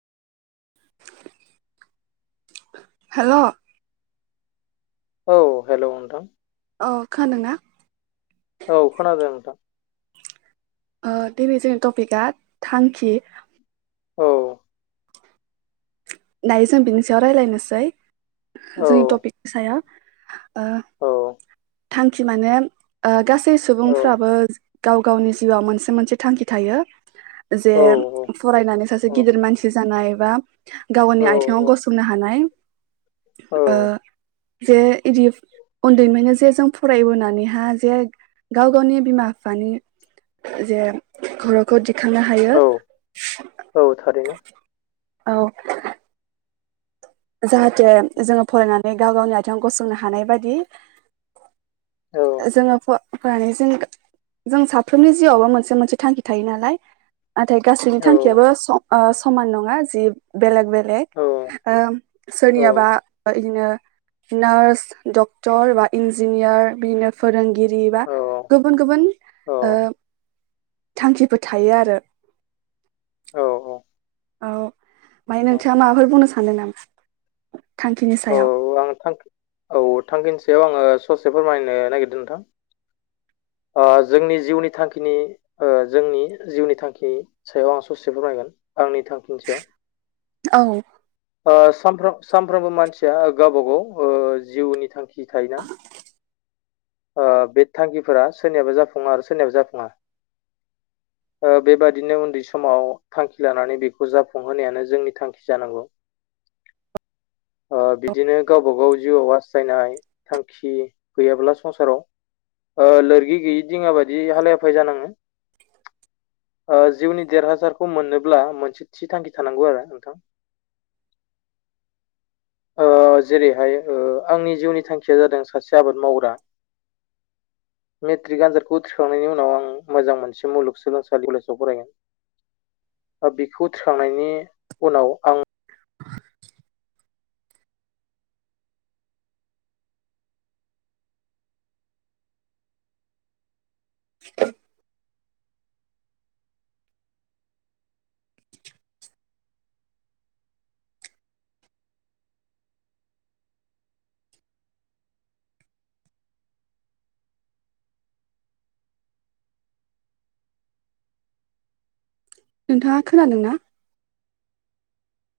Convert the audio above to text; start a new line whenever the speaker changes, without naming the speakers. हेल'
औ हेल' नोंथां।
अ खानादों ना?
औ खोनादों नोंथां।
ओ दिनै जोंनि टपिकआ थांखि।
औ
दायो जों बिनि सायाव रायज्लायनोसै
औ
जोंनि टपिकनि सायाव ओ
औ
थांखि माने ओ गासै
औ
सुबुंफ्राबो गाव गावनि जिउआव मोनसे मोनसे थांखि थायो। जे
औ
फरायनानै सासे गिदिर
औ
मानसि जानायबा गावनि आथिङाव गसंनो हानाय
औ
ओ जे इदि उन्दैफ्रायनो जे जों फरायबोनानैहा जे गाव-गावनि बिमा बिफानि जे खरखौ दि थांनो हायो
औ औ थारैनो
औ जाहाथे जोङो फरायनानै गाव गावनि आथिंआव गसंनो हानाय बादि
औ
जोङो फ-फरायनायजों गो जों साफ्रोमनि जिउआवबो मोनसे मोनसे थांखि थायो नालाय नाथाय गासैनि
औ
थांखियाबो स समान नङा जि बेलेग बेलेग
औ
ओ
औ
सोरनियाबा इदिनो नार्स डक्टर बा इन्जिनियार बिदिनो फोरोंगिरि बा
औ
गुबुन गुबुन ओ थांखिफोर थायो आरो
औ
औ माय नोंथाङा माबाफोर बुंनो सानदों नामा थांखिनि सायाव
औ आं थांखि औ थांखिनि सयाव आङो ससे फोरमायनो नागिरदों नोंथां
[inaudible]
ओ जोंनि जिउनि थांखिनि ओ जोंनि जिउनि थांखिनि सायाव आं ससे फोरमायगोन आंनि थांखिनि सायाव
औ
ओ सानफ्रोम सानफ्रामबो मानसिया गावबा गाव जिउनि थांखि खि थायोना। बे थांखिफोरा सोरनियाबो जाफुङा आरो सोरनियाबो जाफुङा
[inaudible]
ओ बेबादिनो उन्दै समाव थांखि लानानै बेखौ जाफुंहोनायानो जोंनि थांखि जानांगौ।
[inaudible]
अ बि दिनो गावबा गाव जिउआव हास्थायनाय थांखि गैयाब्ला संसाराव ओ लोरगि गैयि दिङा बादि हालाय हाफाय जानाङो ओ जिउनि देरहासारखौ मोनोब्ला मोनसे थि थांखि थानांगौ आरो नोंथां
[inaudible]
ओ जेरैहाय ओ आंनि जिउनि थांखिया जादों सासे आबाद मावग्रा
[inaudible]
मेट्रिक आनजादखौ उथ्रिखांनायनि उनाव आं मोजां मोनसे मुलुगसोलोंसालि कलेजाव फरायगोन बेखौ थिखांनायनि उनाव आं
[inaudible] नोंथाङा खोनादोंना